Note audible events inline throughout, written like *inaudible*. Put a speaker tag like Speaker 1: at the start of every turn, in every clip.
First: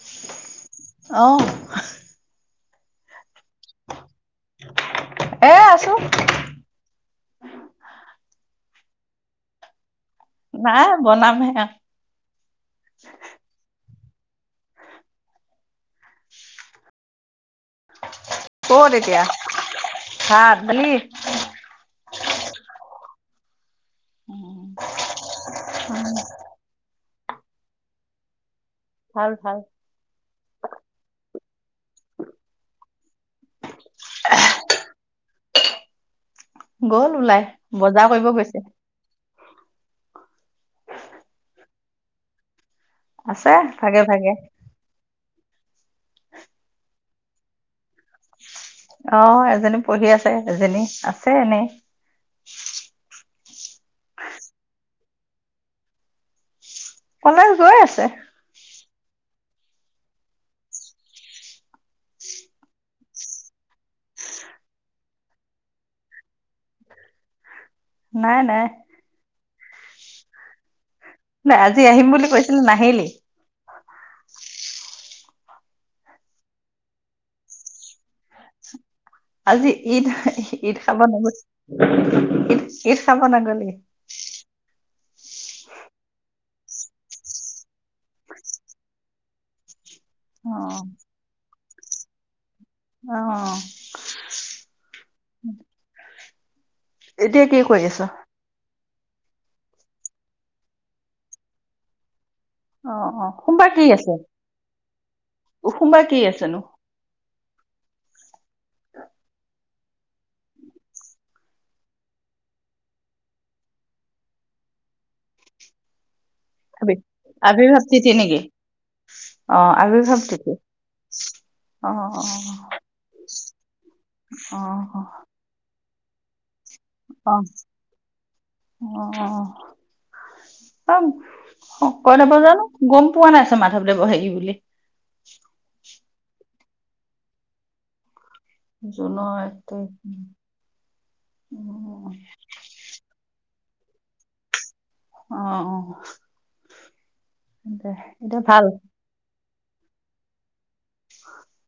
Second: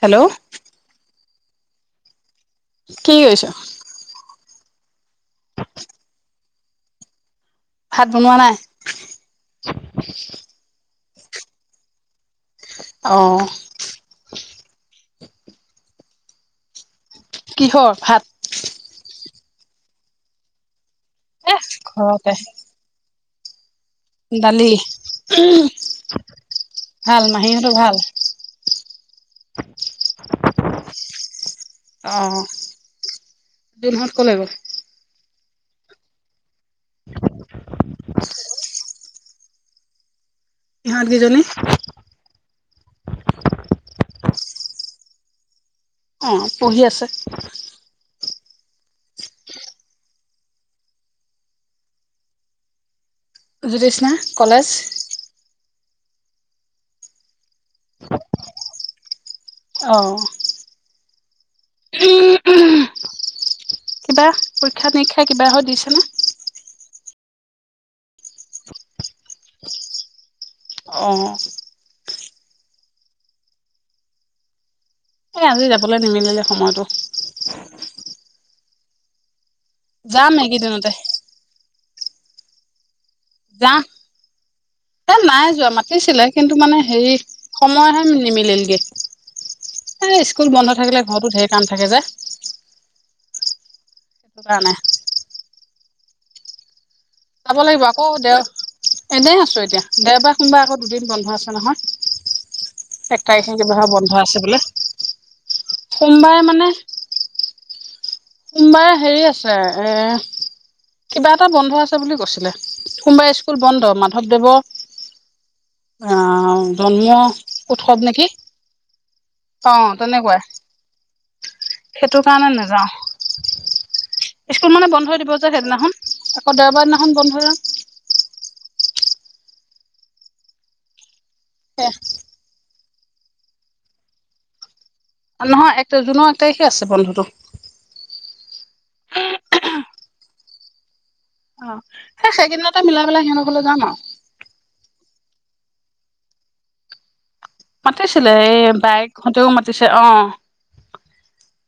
Speaker 1: Hello,
Speaker 2: *unintelligible*
Speaker 1: কি কৈছ?
Speaker 2: এ আছো উ *unintelligible*
Speaker 1: ভাত বনোৱা নাই
Speaker 2: না বনাম হে গান,
Speaker 1: অহ', *inaudible* কিহৰ ভাত?
Speaker 2: *inaudible* ক'ত এতিয়া? ভাত- দালি, -
Speaker 1: এহ ', - ঘৰতে দালি, ভাল মাহীহঁতো ভাল?
Speaker 2: ভাল - ভাল।
Speaker 1: দিনহত ক'লে গ'ল?
Speaker 2: গ'ল ওলাই, বজাৰ কৰিব গৈছে।
Speaker 1: ইহঁত কি জনী?
Speaker 2: আছে, ভাগে- ভাগে।
Speaker 1: অ', পঢ়ি আছে।
Speaker 2: অহ', এজনী পঢ়ি আছে, এজনী আছে এনেই।
Speaker 1: জ্যুতিষ্না কলেজ, -
Speaker 2: কলেজ গৈ আছে
Speaker 1: অঁ উম উম কিবা পৰীক্ষা -নিৰীক্ষা কিবা হয়, দিছেনে?
Speaker 2: নাই', - নাই ',
Speaker 1: অ',
Speaker 2: নাই আজি আহিম বুলি, কৈছিল নাহিলি।
Speaker 1: এই আজি যাবলৈ নিমিলিলে সময়টো
Speaker 2: আজি ঈদ
Speaker 1: যাম
Speaker 2: ঈদ
Speaker 1: এইকেইদিনতে
Speaker 2: খাব নগৈ? *unintelligible* চাব নগলি?
Speaker 1: যাম। এ নাই যোৱা মাতিছিলে কিন্তু মানে হেৰি সময়হে নিমিলিগে এ ', স্কুল
Speaker 2: অ
Speaker 1: বন্ধ থাকিলে ঘৰতো ধেৰ, কাম থাকে যে
Speaker 2: অ অহ
Speaker 1: সেইটো কাৰণে।
Speaker 2: উম।
Speaker 1: যাব
Speaker 2: কৰি
Speaker 1: লাগিব
Speaker 2: আছ
Speaker 1: আকৌ দে এনেই আছো এতিয়া দেওবাৰ কোনোবা আকৌ দুদিন বন্ধ আছে নহয়।
Speaker 2: অ অ
Speaker 1: এক তাৰিখে
Speaker 2: সোমবাৰ কি
Speaker 1: কবাৰ বন্ধ আছে বোলে
Speaker 2: সোমবাৰ কি
Speaker 1: সোমবাৰে
Speaker 2: আছেনো
Speaker 1: মানে। সোমবাৰে হেৰি আছে এ কিবা এটা বন্ধ আছে বুলি কৈছিলে সোমবাৰে স্কুল বন্ধ মাধৱদেৱৰ আহ জন্ম
Speaker 2: আৱৰ্ভাৱ তিথি নেকি? অ আৱিৰ্ভাৱ তিথি অ',
Speaker 1: সেইটো কাৰণে
Speaker 2: অ',
Speaker 1: নাযাও। স্কুল মানে
Speaker 2: অ',
Speaker 1: বন্ধ হৈ দিব যে সেইদিনাখন অ দেৱবাৰ দিনাখন বন্ধ
Speaker 2: অ অ অ কই নব জানো *unintelligible* গম পোৱা নাইছো মাাধৱ দেৱৰ হেৰি বুলি
Speaker 1: নহয় জুনৰ এক তাৰিখে আছে বন্ধটো
Speaker 2: জুনৰ এক তাৰিখ
Speaker 1: অ সেই সেইকদিনতে মিলাই পেলাই সিহঁতক কৈলৈ যাম আৰু
Speaker 2: অ অ দে
Speaker 1: মাতিছিলে,
Speaker 2: এতিয়া
Speaker 1: এই
Speaker 2: ভাল
Speaker 1: বাইকহঁতেও মাতিছে অ,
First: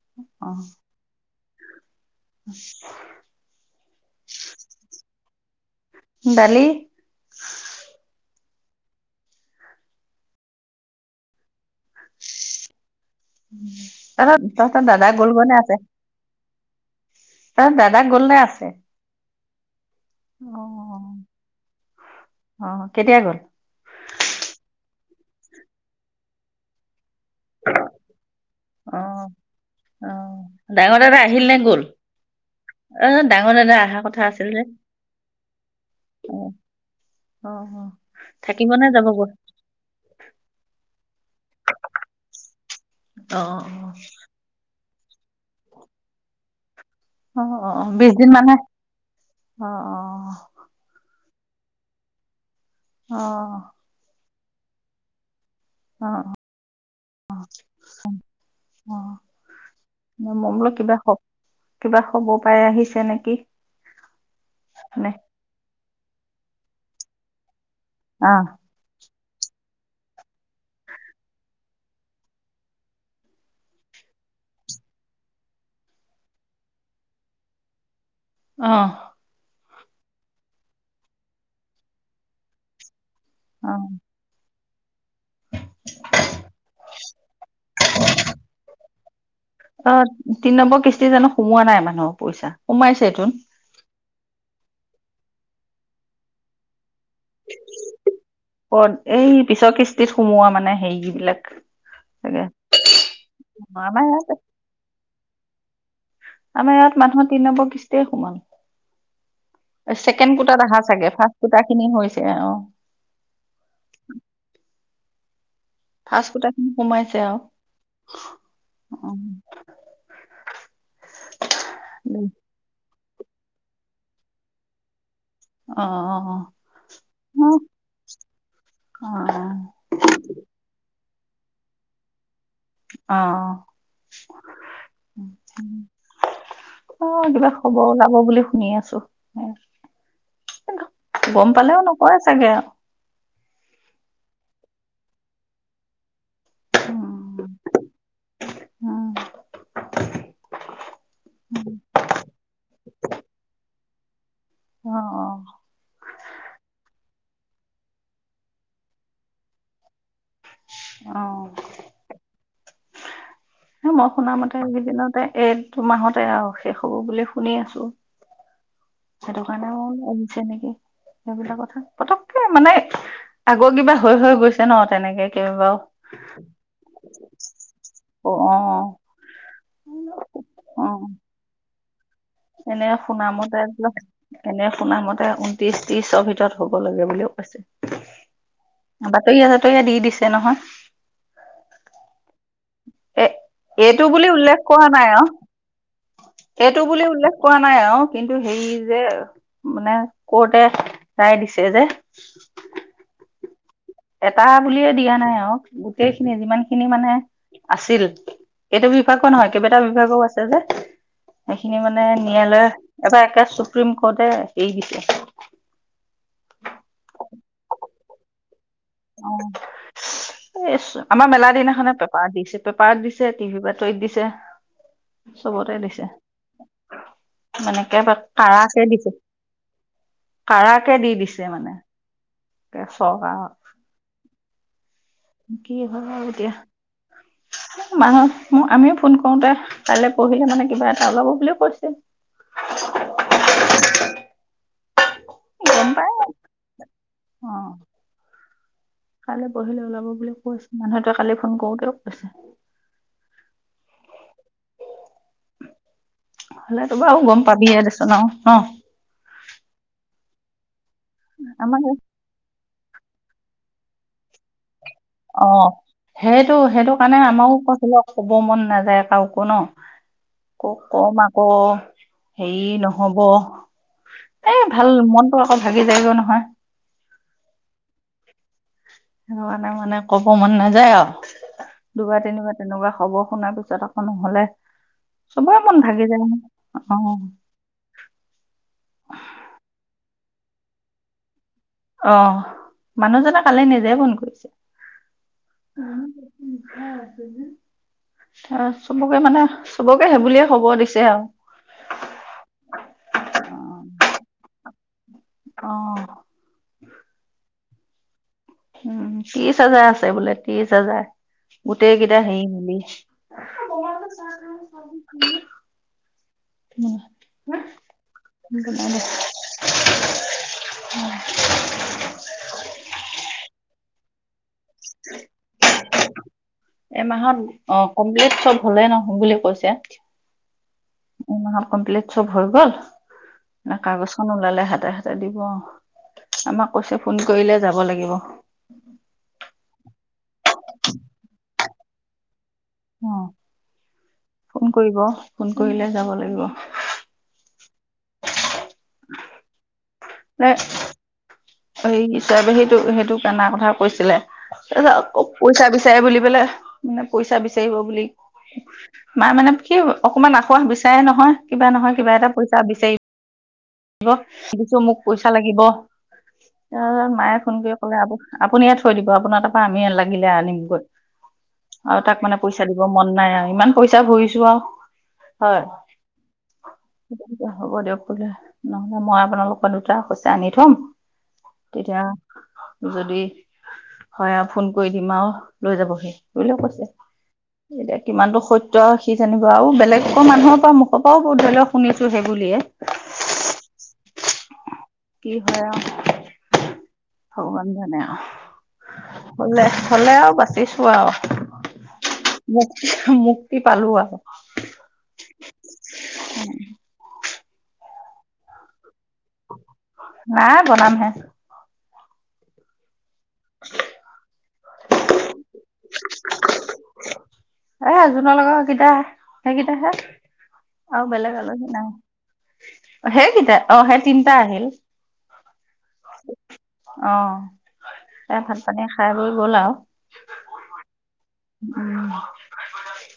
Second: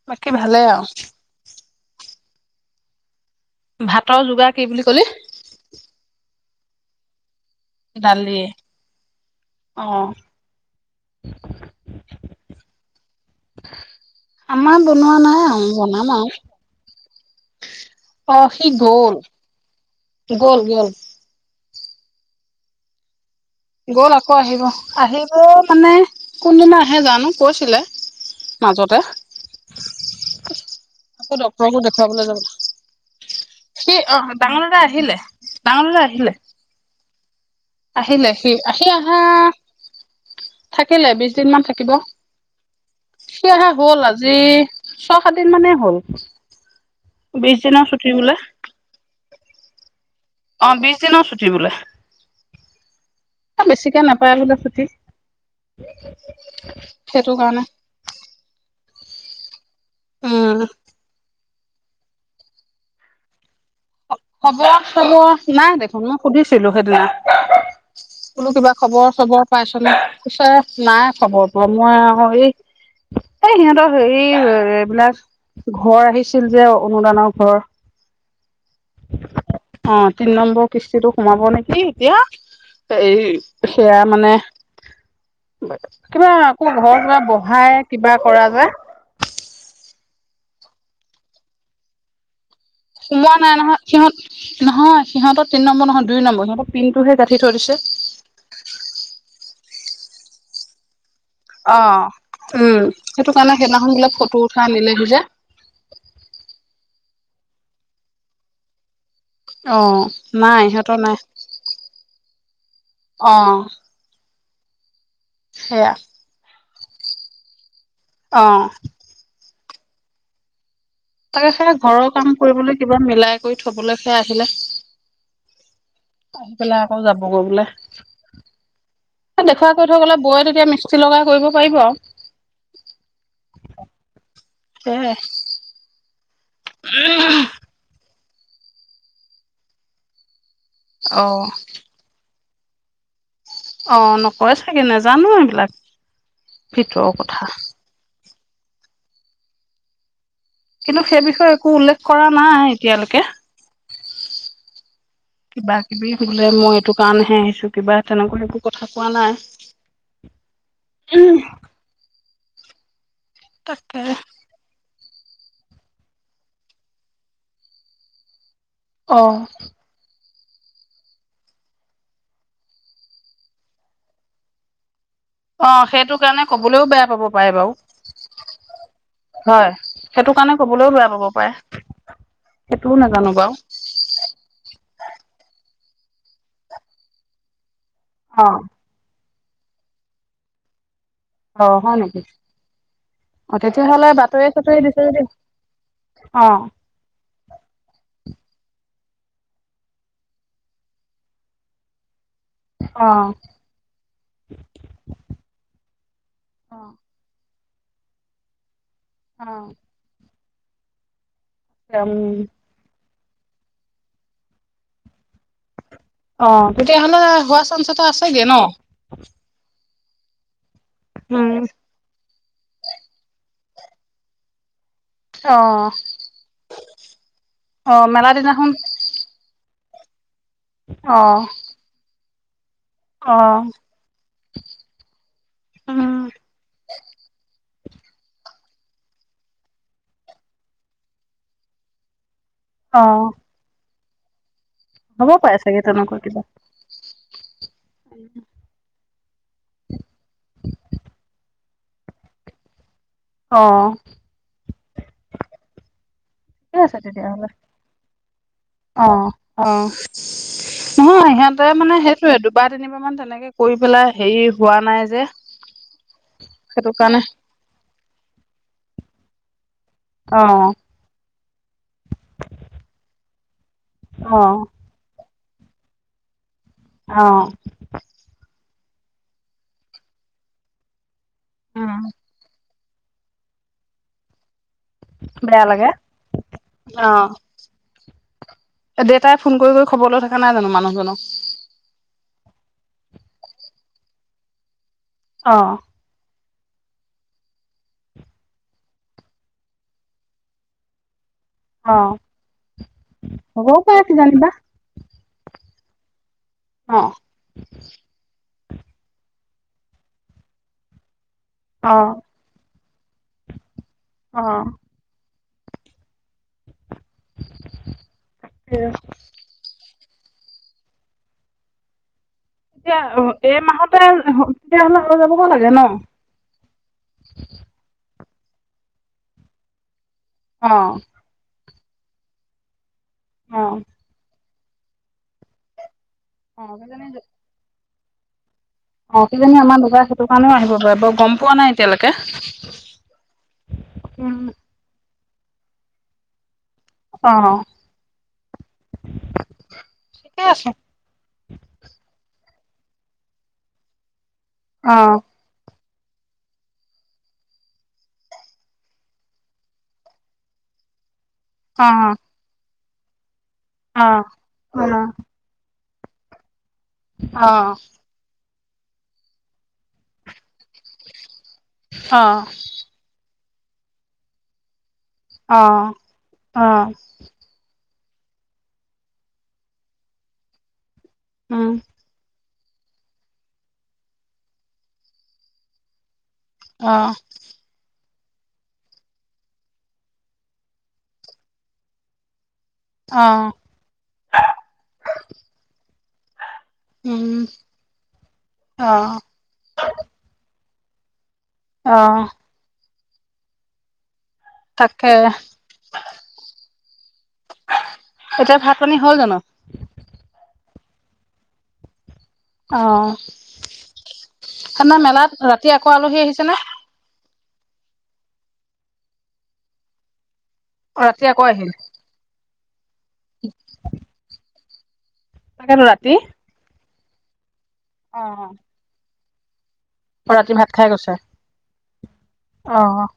Speaker 1: বাকী ভালেই আও
Speaker 2: আ *unintelligible*
Speaker 1: ভাতৰ যোগাৰ কি বুলি কলি
Speaker 2: উহম
Speaker 1: দালি, আহ
Speaker 2: তা তত
Speaker 1: আমাৰ
Speaker 2: দাদা
Speaker 1: বনোৱা
Speaker 2: গ'ল
Speaker 1: নাই
Speaker 2: গনে
Speaker 1: আৰু
Speaker 2: আছে।
Speaker 1: বনাম আৰু
Speaker 2: ত দাদা গললে
Speaker 1: অ সি
Speaker 2: আছে
Speaker 1: গ'ল গ'ল গ'ল
Speaker 2: আহ অ কেতিয়া গ'ল।
Speaker 1: গ'ল আকৌ আহিব আহিব মানে কোনদিনা আহে জানো কৈছিলে মাজতে
Speaker 2: অ', অ', ডাঙৰ দাদা
Speaker 1: আকৌ
Speaker 2: আহিল নে গ'ল
Speaker 1: ড্টৰকো দেখুৱাবলৈ যাব
Speaker 2: অ', ডাঙৰ দাদা
Speaker 1: সি
Speaker 2: অহা
Speaker 1: অ
Speaker 2: কথা আছিল
Speaker 1: ডাঙৰ
Speaker 2: যে
Speaker 1: দাদা আহিলে ডাঙৰ দাদা আহিলে
Speaker 2: অ', অ', অ
Speaker 1: আহিলে সি
Speaker 2: থাকিব নে
Speaker 1: সি আহা
Speaker 2: যাবগৈ
Speaker 1: থাকিলে। দিনমান থাকিব
Speaker 2: অ', অ',
Speaker 1: সেয়াহে গ'ল আজি। ছয় সাত দিন মানে হল
Speaker 2: অ
Speaker 1: বিশ দিনৰ ছুটি
Speaker 2: বিশদিন
Speaker 1: বোলে
Speaker 2: মানহে অ অ
Speaker 1: অ বিশ দিনৰ ছুটী কি বোলে
Speaker 2: অ
Speaker 1: পাই গ'লা ছুতি
Speaker 2: অ
Speaker 1: সেইটো কাৰণে
Speaker 2: অ মই
Speaker 1: উম
Speaker 2: বোলো কিবা কিবা খবৰ পাই আহিছে নেকি
Speaker 1: হ'ব
Speaker 2: নে
Speaker 1: হ'ব নাই দেখোন মই সুধিছিলো সেইদিনা
Speaker 2: অ
Speaker 1: বোলো কিবা খবৰ খবৰ পাইছনে কৈছে নাই খবৰ পোৱা মই আৰু এই এই সিহঁতৰ হে এইবিলাক ঘৰ আহিছিল যে অনুদানৰ ঘৰ
Speaker 2: অ
Speaker 1: অ তিনি নম্বৰ কিস্তিটো সোমাব নেকি এতিয়া
Speaker 2: অ
Speaker 1: এই সেয়া মানে কিবা আকৌ ঘৰ দুৱাৰ বহাই কিবা কৰা যে
Speaker 2: অ তিনি নম্বৰ কিস্তি জানো সোমোৱা নাই মানুহ পইচা সোমাইছেতোন
Speaker 1: সোমোৱা নাই নহয় সিহঁত নহয় সিহঁতৰ তিনি নম্বৰ নহয় দুই নম্বৰ সিহঁতৰ পিন তটোহে গাঁঠি থৈ দিছে
Speaker 2: এই পিছৰ কিস্তিত সোমোৱা মানে হেৰিবিলাক
Speaker 1: অ
Speaker 2: চাগে
Speaker 1: উম সেইটো কাৰণে সেইদিনাখন
Speaker 2: আমাৰ
Speaker 1: বোলে
Speaker 2: ইয়াত
Speaker 1: ফটো উঠাই নিলেহি যে
Speaker 2: আমাৰ ইয়াত মানুহৰ তিনি নম্বৰ কিষ্টিয়ে সোমাল
Speaker 1: অ'
Speaker 2: ছেকেণ্ড
Speaker 1: নাই
Speaker 2: কোটাত অহা
Speaker 1: সিহঁতৰ
Speaker 2: চাগে
Speaker 1: নাই
Speaker 2: ফাৰ্ষ্ট কুটা খিনি হৈছে অ
Speaker 1: অ' সেয়া
Speaker 2: ফাৰ্ষ্ট কুটা সোমাইছে অ
Speaker 1: অ তাকে সেই ঘৰৰ কাম কৰিবলৈ কিবা মিলাই কৰি থবলৈ কে আহিলে
Speaker 2: অ
Speaker 1: আহি পেলাই আকৌ যাব গৈ
Speaker 2: অ
Speaker 1: বোলে দেখুৱা কৰি থৈ গলে বৌয়ে তেতিয়া মি মিস্ত্ৰী লগাই কৰিব পাৰিব আৰু
Speaker 2: অ
Speaker 1: *unintelligible*
Speaker 2: অ' কিবা খবৰ ওলাব বুলি শুনি আছো!
Speaker 1: অ'
Speaker 2: গম পালেও নকয় চাগে
Speaker 1: অ' নকয় চাগে, নাজানো এইবিলাক! ভিতৰৰ
Speaker 2: উম
Speaker 1: কথা!
Speaker 2: উম!
Speaker 1: কিন্তু, সেই বিষয়ে একো উল্লেখ কৰা নাই। এতিয়ালৈকে
Speaker 2: অ
Speaker 1: কিবা কিবি বোলে মই এইটো কাৰণহে আহিছো, কিবা তেনেকুৱা সেইবোৰ কথা কোৱা নাই।
Speaker 2: অ সেই,
Speaker 1: তাকে
Speaker 2: মই শুনামতে এইকেইদিনত এই, দুমাহতে আৰু শেষ হ'ব বুলি শুনি আছো।
Speaker 1: অ'
Speaker 2: সেইটো কাৰণে অ'মোক সচাঁ নেকি সেইবিলাক কথা? পতককে মানে, আগৰ কিবা হৈ হৈ গৈছে ন! তেনেকে কেইবাও
Speaker 1: অ' সেইটো কাৰণে, কবলৈও বেয়া পাব পাৰে বাৰু!
Speaker 2: অ অ
Speaker 1: হয়। সেইটো কাৰণে,
Speaker 2: অ
Speaker 1: ক'বলৈও বেয়া পাব পাৰে।
Speaker 2: এনে
Speaker 1: সেইটোও নাজানো বাৰু।
Speaker 2: শুনামতে, এনে শুনামতে ঊনত্ৰিশ! ত্ৰিশৰ ভিতৰত, হ'ব লাগে বুলিও কৈছে।
Speaker 1: অ'
Speaker 2: বাতৰিয়ে জাতৰিয়ে দি দিছে নহয়!
Speaker 1: অ' হয় নেকি?
Speaker 2: এ
Speaker 1: অ
Speaker 2: এইটো
Speaker 1: তেতিয়াহ'লে
Speaker 2: বুলি
Speaker 1: বাতৰি
Speaker 2: উল্লেখ
Speaker 1: চাতৰি
Speaker 2: কৰা
Speaker 1: দিছে
Speaker 2: নাই
Speaker 1: যদি
Speaker 2: আৰু
Speaker 1: অ
Speaker 2: এইটো বুলি উল্লেখ কৰা নাই আৰু কিন্তু টো হেৰি যে মানে কৰ্টে ৰায় দিছে যে
Speaker 1: অঁ!
Speaker 2: এটা বুলিয়ে দিয়া নাই আৰু গোটেই খিনি যিমান খিনি মানে আছিল। এইটো বিভাগো নহয়,
Speaker 1: অ
Speaker 2: কেইবাটাও বিভাগো আছে। *unintelligible* সেইখিনি মানে
Speaker 1: উম
Speaker 2: ন্যায়ালয় এবাৰ একে চুপ্ৰিম কোৰ্টে এৰি দিছে
Speaker 1: অঁ তেতিয়াহলে হোৱা চাঞ্চ এটা আছেগে ন
Speaker 2: অঁ এই আমাৰ মেলা
Speaker 1: উম
Speaker 2: দিনাখনে পেপাৰ দিছে পেপাৰত দিছে টিভিৰ বাতৰি ত দিছে
Speaker 1: অ
Speaker 2: চবতে দিছে মানে
Speaker 1: অ
Speaker 2: একেবাৰে
Speaker 1: মেলা দিনাখন
Speaker 2: কাৰাকে দিছে কাৰাকে দি
Speaker 1: অ
Speaker 2: দিছে মানে চৰকাৰ
Speaker 1: অ
Speaker 2: কি
Speaker 1: উম
Speaker 2: হয় এতিয়া মানুহ মোক আমিও ফোন কৰোতে কাইলৈ পঢ়িলে মানে কিবা এটা ওলাব বুলিও কৈছিল
Speaker 1: অ হ'ব পাৰে চাগে
Speaker 2: প
Speaker 1: তেনেকুৱা কিবা
Speaker 2: অ কাইলৈ পঢ়িলে ওলাব বুলি কৈ আছ মানুহ তোৱে কালি ফোন কৰো ক আছে
Speaker 1: অহ ঠিকে
Speaker 2: হলে
Speaker 1: আছে
Speaker 2: তো বাৰু গম
Speaker 1: তেতিয়াহ'লে
Speaker 2: পাবিয়ে দেচোন আৰু ন
Speaker 1: অ অ নহয় সিহঁতে
Speaker 2: আমাক
Speaker 1: মানে সেইটোয়েটো বা তিনিবাৰ মান তেনেকে কৰি পেলাই হেৰি হোৱা নাই যে
Speaker 2: অ সেইটো সেইটো কাৰণে আমাৰো কৈছিলো ক'ব মন নাযায় কাকো ন
Speaker 1: অ
Speaker 2: ক কম আকৌ হেৰি নহব
Speaker 1: অ
Speaker 2: এ ভাল মন আকৌ ভাগি যায়গৈ নহয়
Speaker 1: আহ
Speaker 2: মানে মানে কব মন নাযায় আৰু দুবাৰ তিনিবাৰ তেনেকুৱা খবৰ শুনাৰ পিছত আকৌ নহ'লে চবৰে
Speaker 1: বেয়া
Speaker 2: মন
Speaker 1: লাগে
Speaker 2: ভাগি যায়
Speaker 1: অ দেউতাই ফোন কৰি কৰি খবৰ লৈ থাকে দে নাই জানো মানুহজনক
Speaker 2: আহ মানুহজনে কালি নিজে ফোন কৰিছে
Speaker 1: অ'
Speaker 2: উম চবকে মানে চবকে সেইবুলিয়ে খবৰ দিছে আৰু
Speaker 1: অ হ'বও পাৰে কিজানিবা
Speaker 2: অ
Speaker 1: অ
Speaker 2: উম, ত্ৰিশ হাজাৰ আছে বোলে, ত্ৰিশ হাজাৰ। গোটেই
Speaker 1: অ'
Speaker 2: কেইটা সেই
Speaker 1: অ',
Speaker 2: *unintelligible* উম
Speaker 1: এতিয়া এই মাহতে তেতিয়াহ'লে আৰু যাবগৈ লাগে ন
Speaker 2: এ মাহত অ কমপ্লিট চব হলেই নহয় বুলি কৈছে
Speaker 1: অ'!
Speaker 2: এমাহত কমপ্লিট চব হৈ গ'ল এ
Speaker 1: অ'
Speaker 2: কাগজ খখন ওলালে হাতে হাতে দিব অ'! আমাক
Speaker 1: অ'
Speaker 2: কৈছে
Speaker 1: কিজানি
Speaker 2: ফোন কৰিলে যাব লাগিব অ
Speaker 1: অ' কিজানি আমাৰ দুটাৰ সেইটো কাৰণেও আহিব পাৰে। বাৰু গম পোৱা নাই এতিয়ালৈকে!
Speaker 2: আহ
Speaker 1: উম,
Speaker 2: ফোন কৰিব ফোন কৰিলে যাব লাগিব
Speaker 1: অ ঠিকে আছে।
Speaker 2: *unintelligible* এই, হিচাবে সেইটো, সেইটোক অনাৰ কথা কৈছিলে। পইচা
Speaker 1: অ'
Speaker 2: পছ বিচাৰে বুলি পেললে মানে পইচা বিচাৰিব বুলি মা মানে কি অকমান আসাহ বিচাৰে নহয় কিবা নহয়
Speaker 1: অ'
Speaker 2: কিবা এটা পইচা বিচাৰি
Speaker 1: অ'
Speaker 2: *unintelligible* দিছো
Speaker 1: অ'
Speaker 2: মোক পইচা লাগিব। তাৰছ মায়ে
Speaker 1: অ'
Speaker 2: ফোন কৰি
Speaker 1: অ'
Speaker 2: ক'লে আব আপুনি ইয়াত থৈ দিব আপোনাৰ তাৰপৰা আমি লাগিলে আনিমগৈ আৰু তাক মানে পইচা দিব মন নাই আৰু ইমান পইচা ভৰিছো আৰু হয়
Speaker 1: আহ আহ
Speaker 2: ল নহলে মই আপোনালোকৰ দুটা শসা আনি থম
Speaker 1: উম,
Speaker 2: তেতিয়া যদি হয় আৰু ফোন কৰি দিম আৰু লৈ যাবহি। বলে
Speaker 1: অ'
Speaker 2: কৈছে কিমানটো সত্য সি জানিব আৰু বেলেগকৰ মানুহৰ পৰা মুখৰ পৰাও ব ধৰি লওক শুনিছো সেই বুলিয়ে
Speaker 1: অ'
Speaker 2: কি হয়
Speaker 1: উম,
Speaker 2: আউ ভগৱান জানে আৰু
Speaker 1: অ'
Speaker 2: হলে হলে আৰু বাচিছো। ওৱাও
Speaker 1: আহ
Speaker 2: মুক্তি পালো আৰু
Speaker 1: তাকে এতিয়া ভাত পানী হ'ল জানো
Speaker 2: না বলাম হে
Speaker 1: অ সনা মেলাত ৰাতি আকৌ আলহী আহিছে নে
Speaker 2: এ জোনৰ লগৰ কেইটা সেইকেইটা হে অ
Speaker 1: ৰাতি
Speaker 2: বেলেগ
Speaker 1: আকৌ আহিল।
Speaker 2: আলহি নাই সেইকেইটা অ সেই তিনটা আহিল
Speaker 1: তাকেতো ৰাতি
Speaker 2: অহ এ ভাত পানী খাই ৰই গ'লা
Speaker 1: ম ৰাতি ভাত খাই গৈছে
Speaker 2: উম
Speaker 1: অ'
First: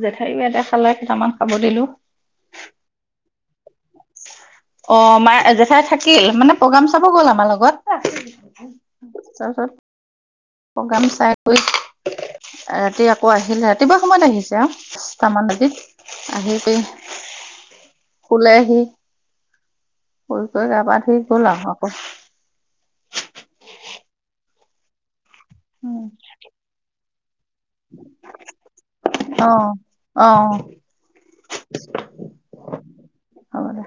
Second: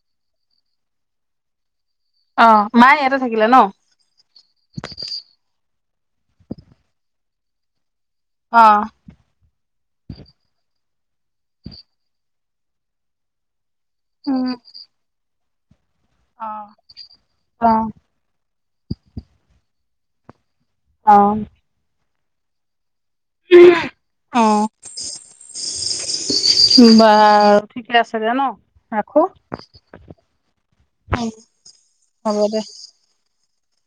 Speaker 2: জেঠাই এটা খালে কেইটামান খাব দিলো
Speaker 1: অ মায়ে ইয়াতে থাকিলে ন
Speaker 2: অ মাৰ জেঠাই থাকে থিল মানে প্ৰগ্ৰাম চাব গ'ল আমাৰ
Speaker 1: অ'
Speaker 2: লগত চ চ প্ৰগ্ৰাম চাই গৈ ৰাতি আকৌ আহিলে ৰাতিপুৱা সময়ত
Speaker 1: উম
Speaker 2: আহিছে আহচটামান লাগে হ
Speaker 1: অ অ
Speaker 2: শুলেহি শু গৈ গা পা ধুই গ'ল আৰু আকৌ
Speaker 1: উম অ বাৰু ঠিকে আছে দে ন ৰাখো
Speaker 2: অ অ
Speaker 1: উ হ'ব দে
Speaker 2: হ'ব দে